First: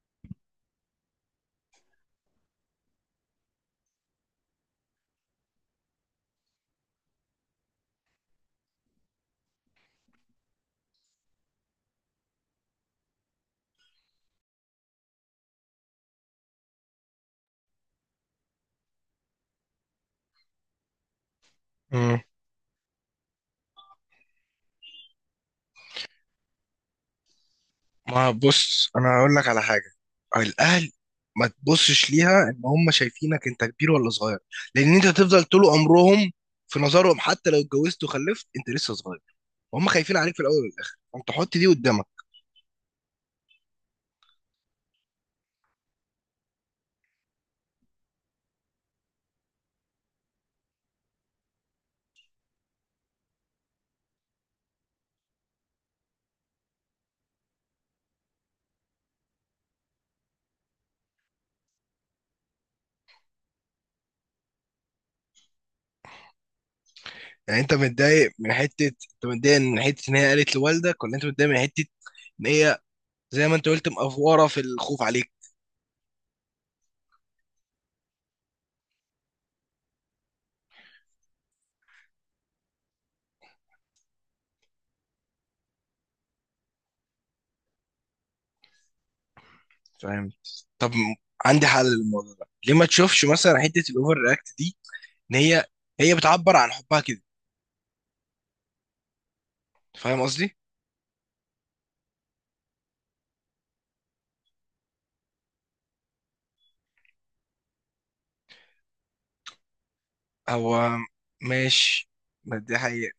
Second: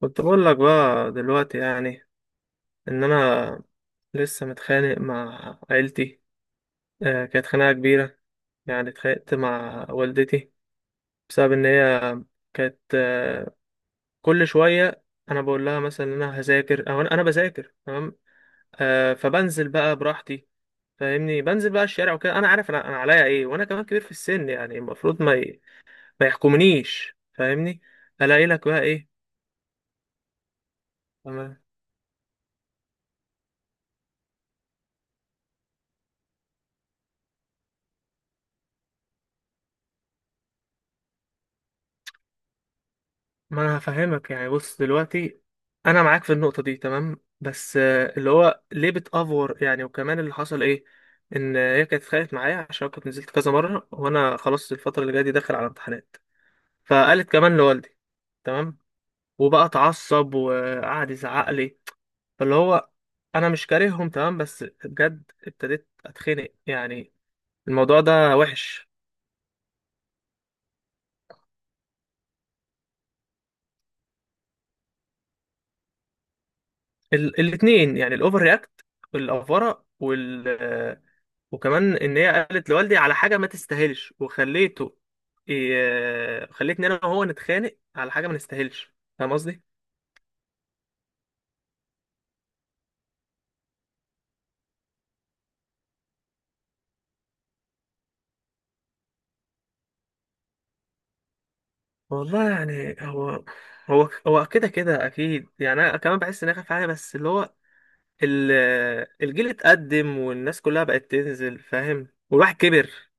كنت بقول لك بقى دلوقتي، يعني ان انا لسه متخانق مع عيلتي. كانت خناقه كبيره، يعني اتخانقت مع والدتي بسبب ان هي كانت كل شويه، انا بقول لها مثلا ان انا هذاكر او انا بذاكر. تمام. فبنزل بقى براحتي، فاهمني، بنزل بقى الشارع مم. وكده. انا عارف انا عليا ايه، وانا كمان كبير في السن، يعني المفروض ما يحكمنيش، فاهمني. ما الاقي لك بقى بص، ايه؟ انا هقول لك على حاجه. الاهل، ما تبصش ليها ان هم شايفينك انت كبير ولا صغير، لان انت تفضل طول عمرهم في نظرهم، حتى لو اتجوزت وخلفت انت لسه صغير، وهم خايفين عليك في الاول والاخر، فانت حط دي قدامك. ما انا هفهمك، يعني بص دلوقتي، انا معاك في النقطه دي، تمام، بس اللي هو ليه بتافور يعني. وكمان اللي حصل ايه؟ ان هي كانت اتخانقت معايا عشان كنت نزلت كذا مره، وانا خلاص الفتره اللي جايه دي داخل على امتحانات. فقالت كمان لوالدي. تمام. وبقى اتعصب وقعد يزعق لي. فاللي هو، انا مش كارههم، تمام، بس بجد ابتديت اتخنق يعني. يعني انت الموضوع متضايق ده من حته، وحش. انت متضايق من حته ان هي قالت لوالدك، ولا انت متضايق من حته ان هي زي ما انت قلت مقفوره في الخوف عليك؟ الاتنين يعني، الاوفر رياكت والافوره. وكمان ان هي قالت لوالدي على حاجه ما تستاهلش. خليتني انا وهو نتخانق على حاجه ما نستاهلش. فاهم قصدي؟ فاهم. طب، عندي حل للموضوع ده، ليه ما تشوفش مثلا حته الاوفر رياكت دي، ان هي بتعبر عن حبها كده. فاهم قصدي. والله يعني هو كده كده اكيد. يعني انا كمان بحس ان انا خايف عليه، بس اللي هو ال- الجيل اتقدم والناس كلها هو بقت تنزل، فاهم، ماشي، والواحد ما دي كبر. حقيقة.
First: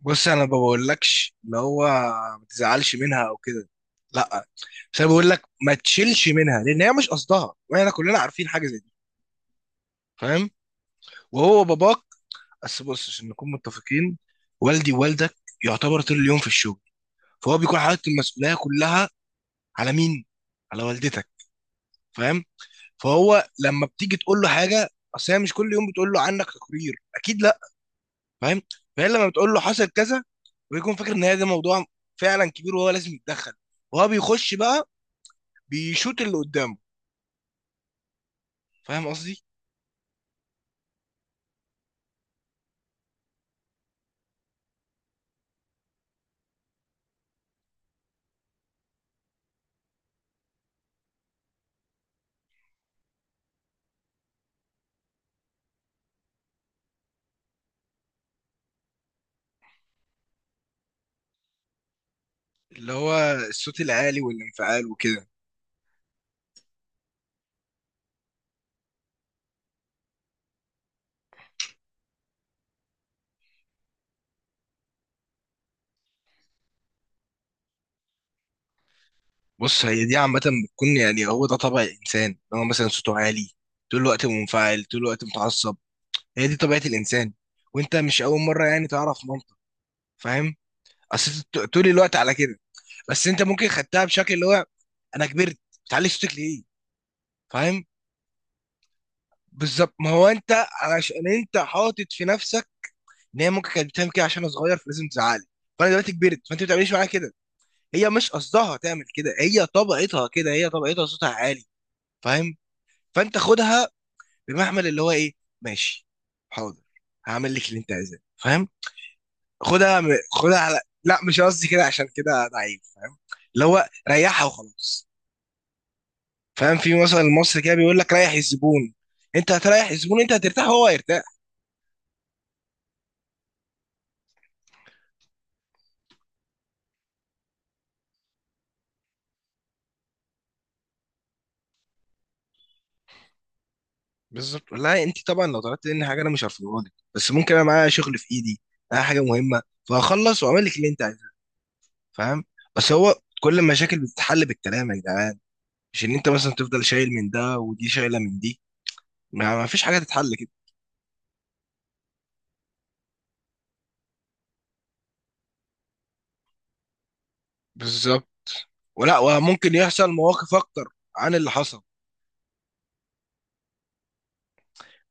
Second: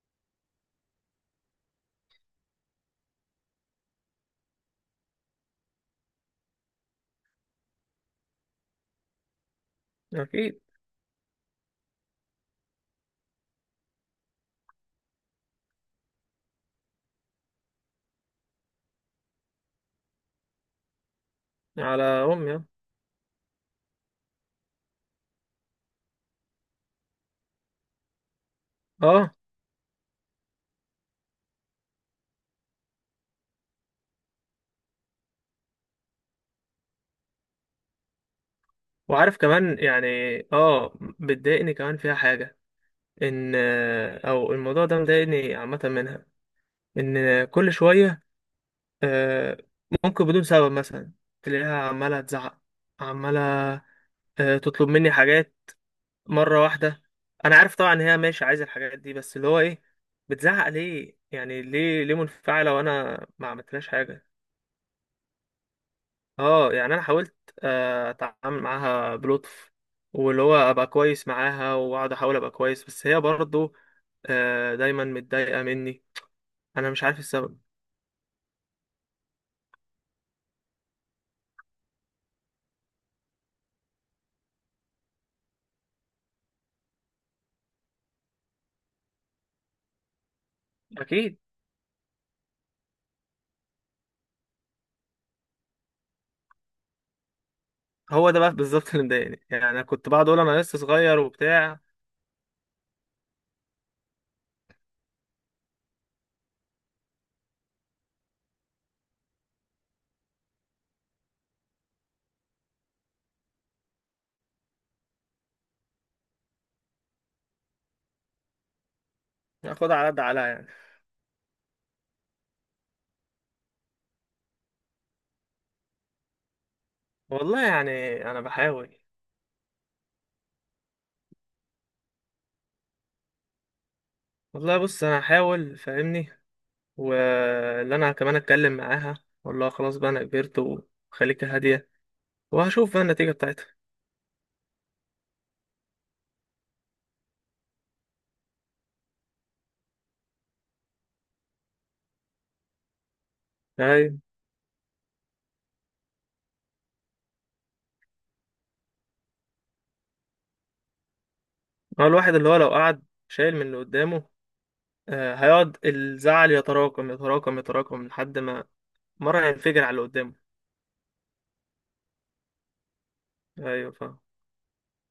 بص، انا ما بقولكش اللي هو ما تزعلش منها او كده، لا، بس انا بقول لك ما تشيلش منها، لان هي مش قصدها، واحنا كلنا عارفين حاجة زي دي. فاهم. اكيد. وهو باباك. بس بص، عشان نكون متفقين، والدي ووالدك يعتبر طول اليوم في الشغل، فهو بيكون حاطط المسؤولية كلها على مين؟ على والدتك. على فاهم. امي، اه. فهو لما بتيجي تقول له حاجة، اصل هي مش كل يوم بتقول له عنك تقرير، اكيد لا. فاهم. فهي لما آه. بتقول له حصل كذا، ويكون فاكر ان هي ده موضوع فعلا كبير وهو لازم يتدخل، وهو بيخش بقى، بيشوط اللي قدامه. فاهم قصدي، وعارف كمان يعني، اه بتضايقني كمان فيها حاجه. ان او الموضوع ده مضايقني عامه منها، ان كل شويه آه، ممكن بدون سبب مثلا تلاقيها عمالة تزعق، عمالة تطلب مني حاجات مرة واحدة. أنا عارف طبعا إن هي ماشي عايزة الحاجات دي، بس اللي هو إيه؟ بتزعق ليه؟ يعني ليه منفعلة اللي وأنا هو ما الصوت عملتلهاش العالي حاجة؟ والانفعال وكده. أه، يعني أنا حاولت أتعامل معاها بلطف. واللي هو أبقى كويس معاها، وأقعد أحاول أبقى كويس، بس هي برضه دايما متضايقة مني. أنا مش عارف السبب. بص، هي دي عامة بتكون، يعني هو ده طبع الإنسان، إن هو مثلا صوته عالي طول الوقت، منفعل طول الوقت، متعصب. هي دي طبيعة الإنسان، وأنت مش أول مرة يعني تعرف منطق. فاهم. أصل أكيد. أنت طول الوقت على كده، بس أنت ممكن خدتها بشكل اللي هو أنا كبرت، بتعلي صوتك ليه؟ فاهم. هو ده بقى بالظبط اللي مضايقني، يعني انا بالظبط، كنت ما هو بقعد اقول انا انت لسه علشان صغير انت وبتاع. حاطط في نفسك ان هي ممكن كانت بتعمل كده عشان انا صغير فلازم تزعلي، فانا دلوقتي كبرت فانت ما بتعمليش معايا كده. هي مش قصدها تعمل كده، هي طبيعتها كده، هي طبيعتها صوتها عالي. فاهم. فانت خدها بمحمل اللي هو ايه؟ ماشي، حاضر، هعمل لك اللي انت عايزاه. فاهم. ناخدها على قد عقلها خدها يعني. على، لا مش قصدي كده عشان كده ضعيف. فاهم. اللي هو ريحها وخلاص. فاهم، في مثلا المصري والله كده يعني بيقول لك ريح انا الزبون. بحاول. انت هتريح الزبون، انت هترتاح وهو هيرتاح. والله بص انا هحاول، فاهمني. واللي انا كمان اتكلم معاها، اقول لها خلاص بقى انا كبرت، وخليك هاديه، وهشوف بقى النتيجه بتاعتها. بالظبط. لا انت طبعا لو طلبت مني حاجه انا مش هرفضها لك، بس ممكن انا معايا شغل في ايدي، معايا حاجه مهمه، فهخلص واعمل لك اللي انت عايزاه. فاهم. بس هو كل المشاكل يعني بتتحل بالكلام يا جدعان، مش ان انت مثلا تفضل شايل من ده ودي شايله من دي، ما فيش حاجه تتحل كده. هو الواحد اللي هو لو قعد شايل من اللي قدامه، هيقعد الزعل يتراكم يتراكم يتراكم لحد بالظبط، ما ولا مره وممكن هينفجر على اللي يحصل قدامه. مواقف اكتر عن اللي حصل. ايوه، فاهم.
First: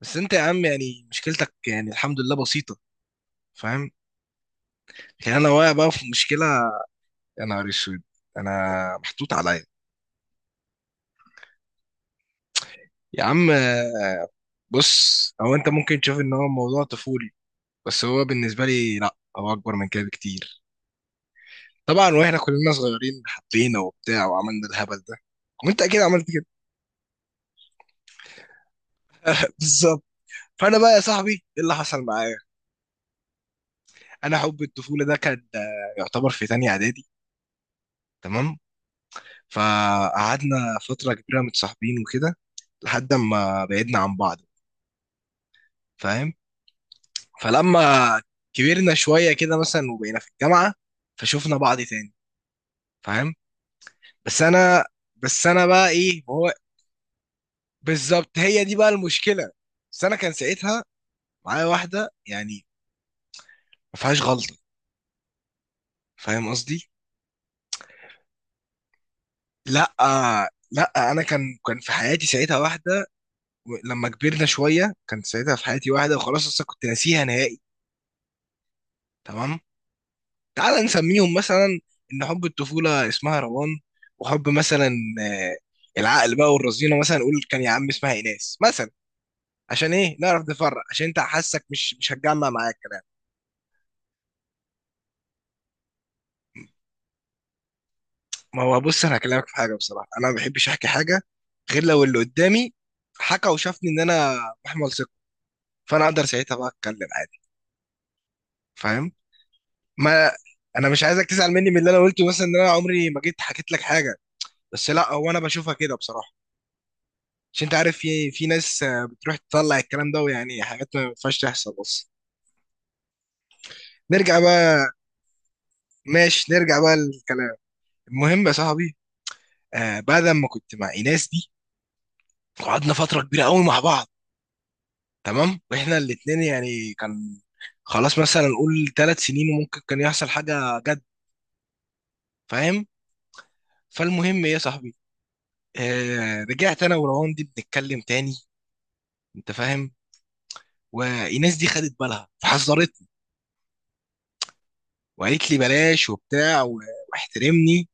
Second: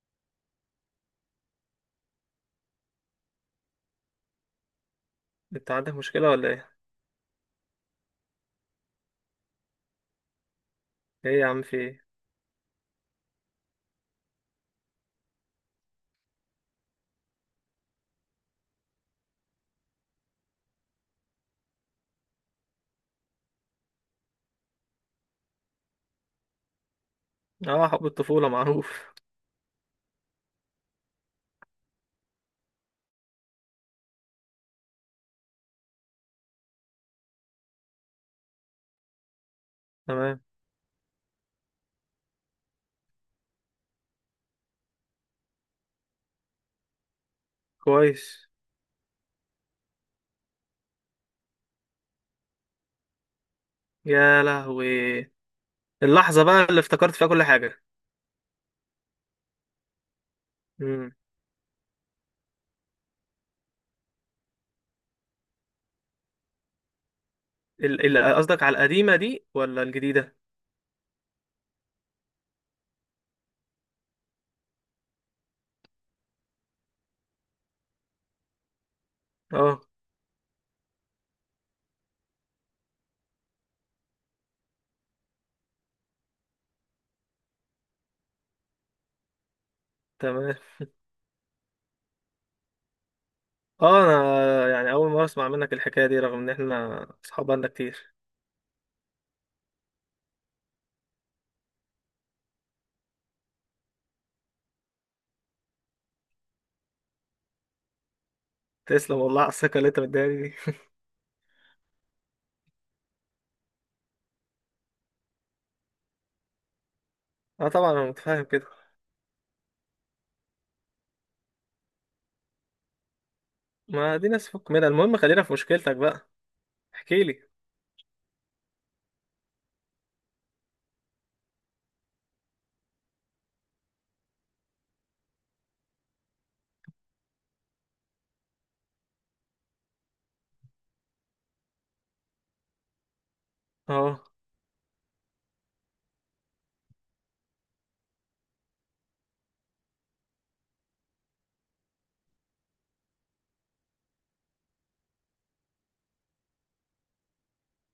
بس انت يا عم يعني مشكلتك يعني الحمد لله بسيطه. فاهم. لكن انا واقع انت بقى عندك في مشكله مشكله. ولا ايه؟ يا نهار اسود، انا محطوط عليا. ايه يا عم، في ايه؟ يا عم بص، او انت ممكن تشوف ان هو موضوع طفولي، بس هو بالنسبه لي لا، هو اكبر من كده بكتير. طبعا واحنا كلنا صغيرين حبينا وبتاع وعملنا الهبل ده، وانت اكيد عملت كده. اه، حب الطفوله معروف. بالظبط. فانا بقى يا صاحبي، ايه اللي حصل معايا؟ انا حب الطفوله ده كان يعتبر في تانية اعدادي. تمام، تمام. فقعدنا فتره كبيره متصاحبين وكده لحد ما بعدنا عن بعض. فاهم. فلما كويس. كبرنا شويه كده مثلا وبقينا في الجامعه، فشوفنا بعض تاني. فاهم. بس يا انا لهوي. بس انا بقى ايه، ما اللحظة هو بقى اللي افتكرت فيها كل حاجة. بالظبط هي دي بقى المشكله. بس انا كان ساعتها امم معايا واحده، يعني ما فيهاش غلطه. فاهم قصدي. قصدك على القديمة دي ولا لا، الجديدة؟ لا، انا كان في حياتي ساعتها واحده. لما كبرنا شويه كان ساعتها في حياتي واحده، وخلاص اصلا كنت ناسيها نهائي. تمام. اه. تعال نسميهم مثلا، ان حب الطفوله اسمها روان، وحب مثلا آه، العقل بقى والرزينه، مثلا نقول كان يا عم اسمها ايناس مثلا. عشان ايه؟ نعرف تمام. نفرق، عشان انت حاسك مش هتجمع معاك. اه، انا يعني اول مرة اسمع منك الحكاية دي، رغم ان احنا اصحاب بقالنا كتير. ما هو بص، انا هكلمك في حاجه بصراحه، انا ما بحبش احكي حاجه غير لو اللي قدامي حكى وشافني ان انا محمل ثقه، فانا اقدر ساعتها بقى اتكلم عادي. فاهم. تسلم والله على الثقة اللي انت مديها ما لي دي. انا مش عايزك تزعل مني من اللي انا قلته، مثلا ان انا عمري ما جيت حكيت لك حاجه، بس لا، هو انا بشوفها كده بصراحه. عشان اه، انت طبعا عارف انا في متفاهم في كده. ناس بتروح تطلع الكلام ده، ويعني حاجات ما ينفعش تحصل بس. ما دي نرجع ناس فك منها. بقى. المهم خلينا في مشكلتك بقى. ماشي، نرجع بقى احكي لي. للكلام. المهم يا صاحبي، بعد ما كنت مع ايناس دي قعدنا فتره كبيره قوي مع بعض. تمام، واحنا الاتنين يعني كان، خلاص مثلا نقول 3 سنين، وممكن كان يحصل حاجة جد. فاهم. اه. فالمهم ايه يا صاحبي، رجعت انا وروان دي بنتكلم تاني. انت فاهم. وايناس دي خدت بالها فحذرتني، وقالت لي بلاش وبتاع واحترمني.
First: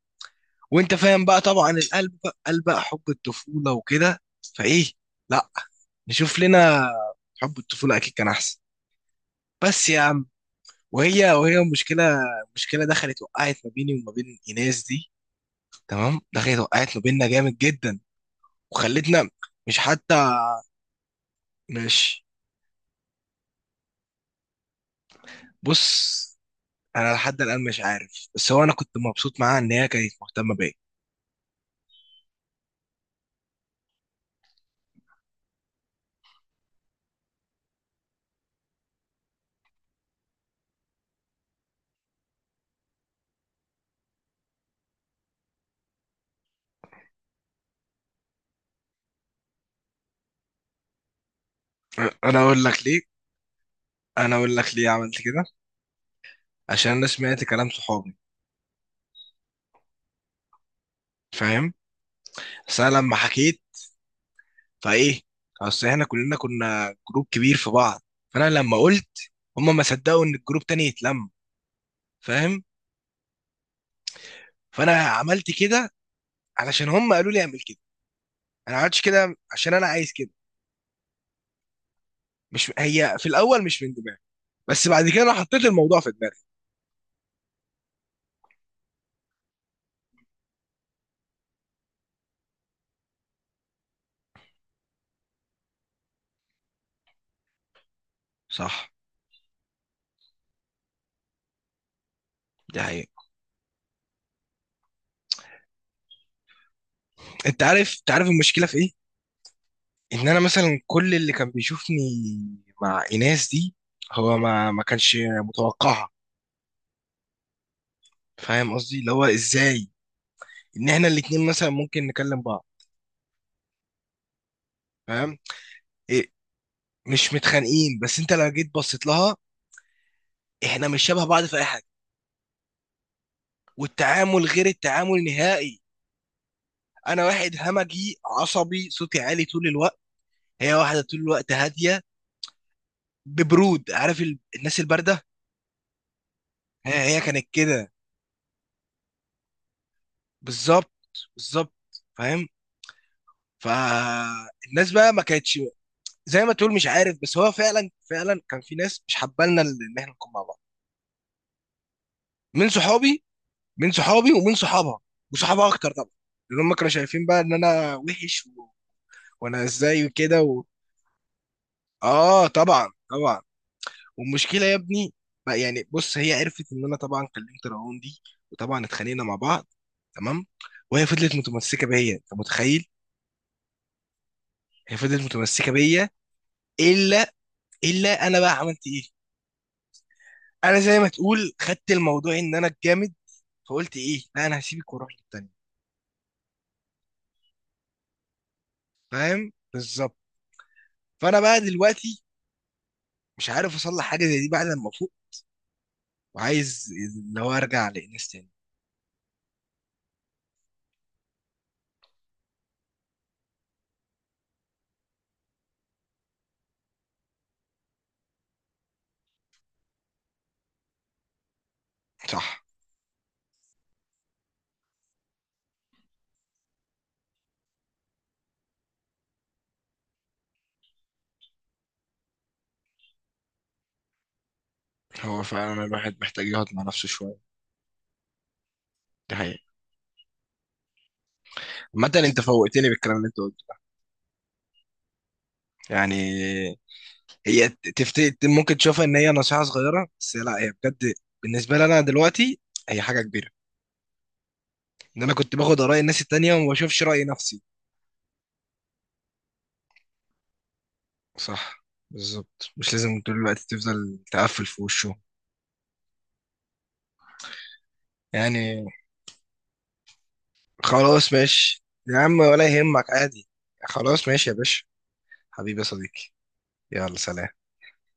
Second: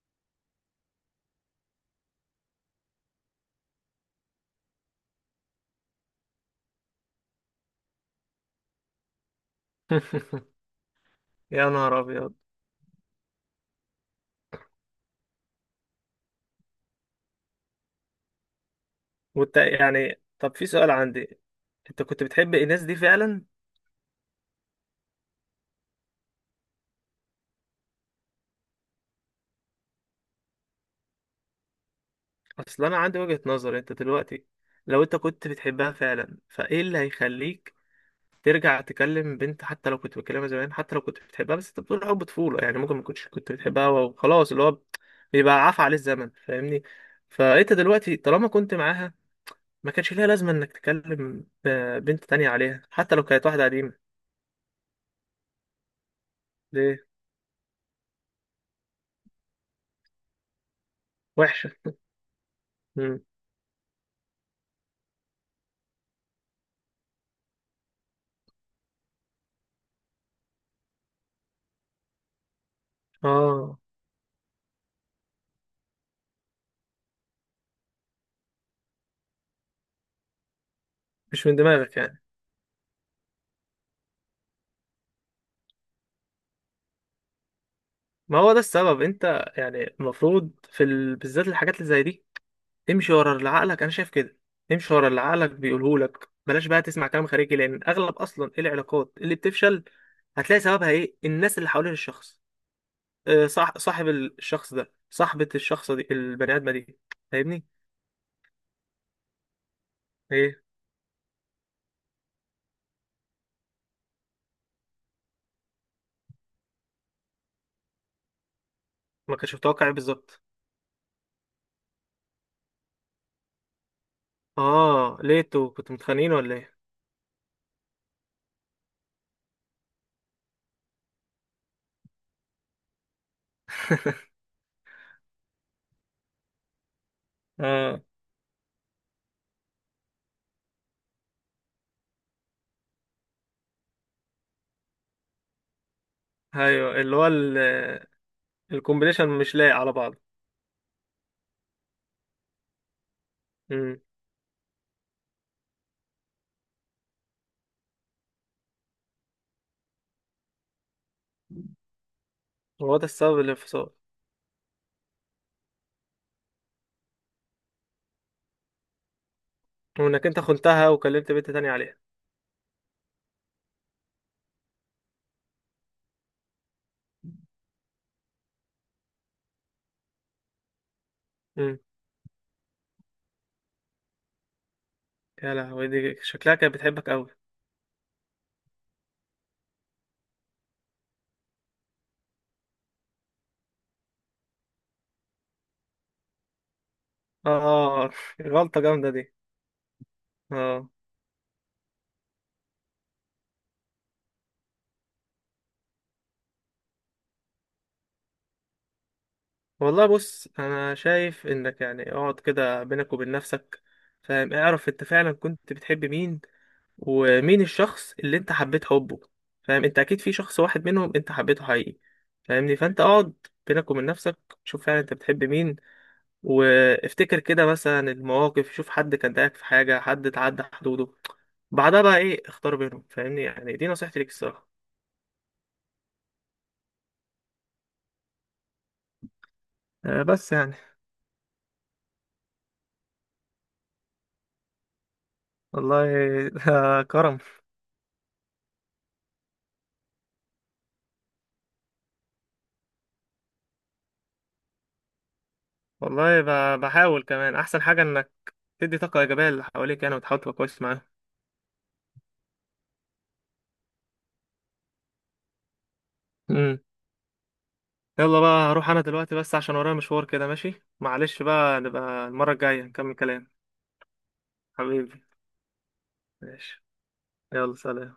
وانت فاهم بقى طبعا القلب قلب بقى حب الطفولة وكده. فايه، لا نشوف لنا، حب الطفولة اكيد كان احسن. بس يا عم، وهي يا نهار المشكلة، ابيض. المشكلة دخلت وقعت ما بيني وما بين ايناس دي. تمام، دخلت وقعت ما بيننا جامد جدا، وخلتنا. وانت مش حتى يعني، طب في سؤال عندي. انت مش كنت بتحب الناس دي فعلا؟ بص، انا لحد الان مش عارف، بس هو انا كنت مبسوط معاها ان هي كانت مهتمه بيا. اصل انا عندي وجهة نظر. انت دلوقتي، لو انت كنت بتحبها فعلا، فايه اللي هيخليك ترجع تكلم بنت؟ حتى لو كنت بتكلمها زمان، حتى لو كنت بتحبها، بس انت بتقول حب طفولة، يعني ممكن ما كنتش كنت بتحبها وخلاص. اللي هو بيبقى عفى عليه الزمن، فاهمني. فانت دلوقتي طالما كنت معاها، ما كانش ليها لازمة انك تكلم بنت انا تانية اقول عليها، لك ليه حتى لو كانت واحدة قديمة. انا اقول لك ليه عملت كده، عشان ليه؟ انا سمعت كلام صحابي. فاهم. وحشة. بس انا لما مم. حكيت، فايه، اصل احنا كلنا كنا جروب كبير في بعض، فانا لما قلت، هم ما صدقوا ان الجروب تاني يتلم. فاهم. اه، فانا عملت كده علشان هم قالوا لي اعمل كده، انا ما عملتش كده عشان انا عايز كده. مش من دماغك يعني؟ مش، هي في الاول مش من دماغي، بس بعد كده انا حطيت الموضوع في دماغي. ما هو ده السبب. انت يعني المفروض في بالذات الحاجات اللي زي دي، امشي ورا اللي عقلك، انا شايف كده. امشي ورا اللي عقلك بيقوله لك، بلاش بقى تسمع كلام خارجي، لان اغلب اصلا صح، العلاقات اللي بتفشل، هتلاقي سببها ايه؟ الناس اللي حوالين الشخص. دي حقيقة. صح. صاحب الشخص ده، صاحبة الشخص دي، البني ادمة دي، فاهمني. انت عارف المشكله في ايه، ان انا ايه؟ مثلا كل اللي كان بيشوفني مع ايناس دي، هو ما كانش متوقعها. فاهم قصدي، اللي هو ما كانش متوقع ازاي، ايه بالظبط؟ ان احنا الاتنين مثلا ممكن نكلم بعض. اه، فاهم. ليتو كنتوا متخانقين إيه، ولا ايه؟ مش متخانقين، بس انت لو جيت بصيت لها، احنا مش شبه بعض في اي حاجه، والتعامل غير التعامل نهائي. انا واحد اه، همجي عصبي صوتي عالي طول الوقت، هي واحده طول الوقت هاديه ببرود، عارف الناس البارده. هي ايوه، اللي هي هو كانت كده. الكومبينيشن مش لايق على بعض. بالظبط، بالظبط. فاهم. امم فالناس بقى ما كانتش زي ما تقول مش عارف، بس هو فعلا فعلا كان في ناس مش حبالنا ان احنا نكون مع بعض من هو ده صحابي. السبب الانفصال؟ من صحابي ومن صحابها، وصحابها اكتر طبعا، لان هم كانوا شايفين بقى ان انا وحش وانا ازاي وانك انت وكده و... خنتها وكلمت بنت تانية عليها. اه، طبعا طبعا. والمشكله يا ابني، يعني بص، هي عرفت ان انا طبعا كلمت رعون دي، وطبعا اتخانقنا مع بعض. تمام، وهي فضلت امم. متمسكه بيا، انت متخيل. هي فضلت يا متمسكه لهوي، بيا. دي شكلها كانت بتحبك قوي. الا الا انا بقى عملت ايه، انا زي ما تقول خدت الموضوع ان انا الجامد، فقلت ايه، لا انا هسيبك واروح للتانية. اه، غلطة جامدة دي. فاهم بالظبط. اه. فانا بقى دلوقتي مش عارف اصلح حاجه زي دي بعد ما افوق، وعايز اللي هو ارجع للناس تاني. والله بص، انا شايف انك يعني اقعد كده بينك وبين نفسك، فاهم، اعرف انت فعلا كنت بتحب مين، ومين الشخص اللي انت حبيت حبه. فاهم، انت اكيد في شخص واحد منهم انت حبيته حقيقي، صح، فاهمني. فانت اقعد بينك وبين نفسك، شوف فعلا انت بتحب مين، وافتكر كده مثلا المواقف، شوف حد كان ضايقك في حاجة، حد اتعدى حدوده. بعدها بقى ايه؟ اختار بينهم، فاهمني، يعني دي نصيحتي ليك الصراحة. هو فعلا الواحد محتاج يقعد مع نفسه شويه، دي حقيقة. بس يعني عامة انت فوقتني بالكلام اللي انت قلته والله. يعني. ده كرم. هي تفت... ممكن تشوفها ان هي نصيحة صغيرة، بس لا هي بجد. بالنسبة لي انا دلوقتي هي حاجة كبيرة، ان انا كنت باخد آراء الناس والله التانية وما بشوفش رأي بحاول. كمان نفسي. احسن حاجه انك تدي طاقه ايجابيه للي حواليك، يعني وتحاول تبقى كويس معاهم. صح، بالظبط مش لازم طول الوقت تفضل تقفل في وشه. امم. يلا بقى يعني هروح انا دلوقتي، بس عشان ورايا مشوار كده. ماشي، خلاص، معلش، بقى ماشي يا نبقى عم المره ولا الجايه يهمك نكمل عادي. كلام. خلاص ماشي يا باشا. حبيبي. حبيبي يا صديقي. ماشي. يلا سلام. يلا سلام.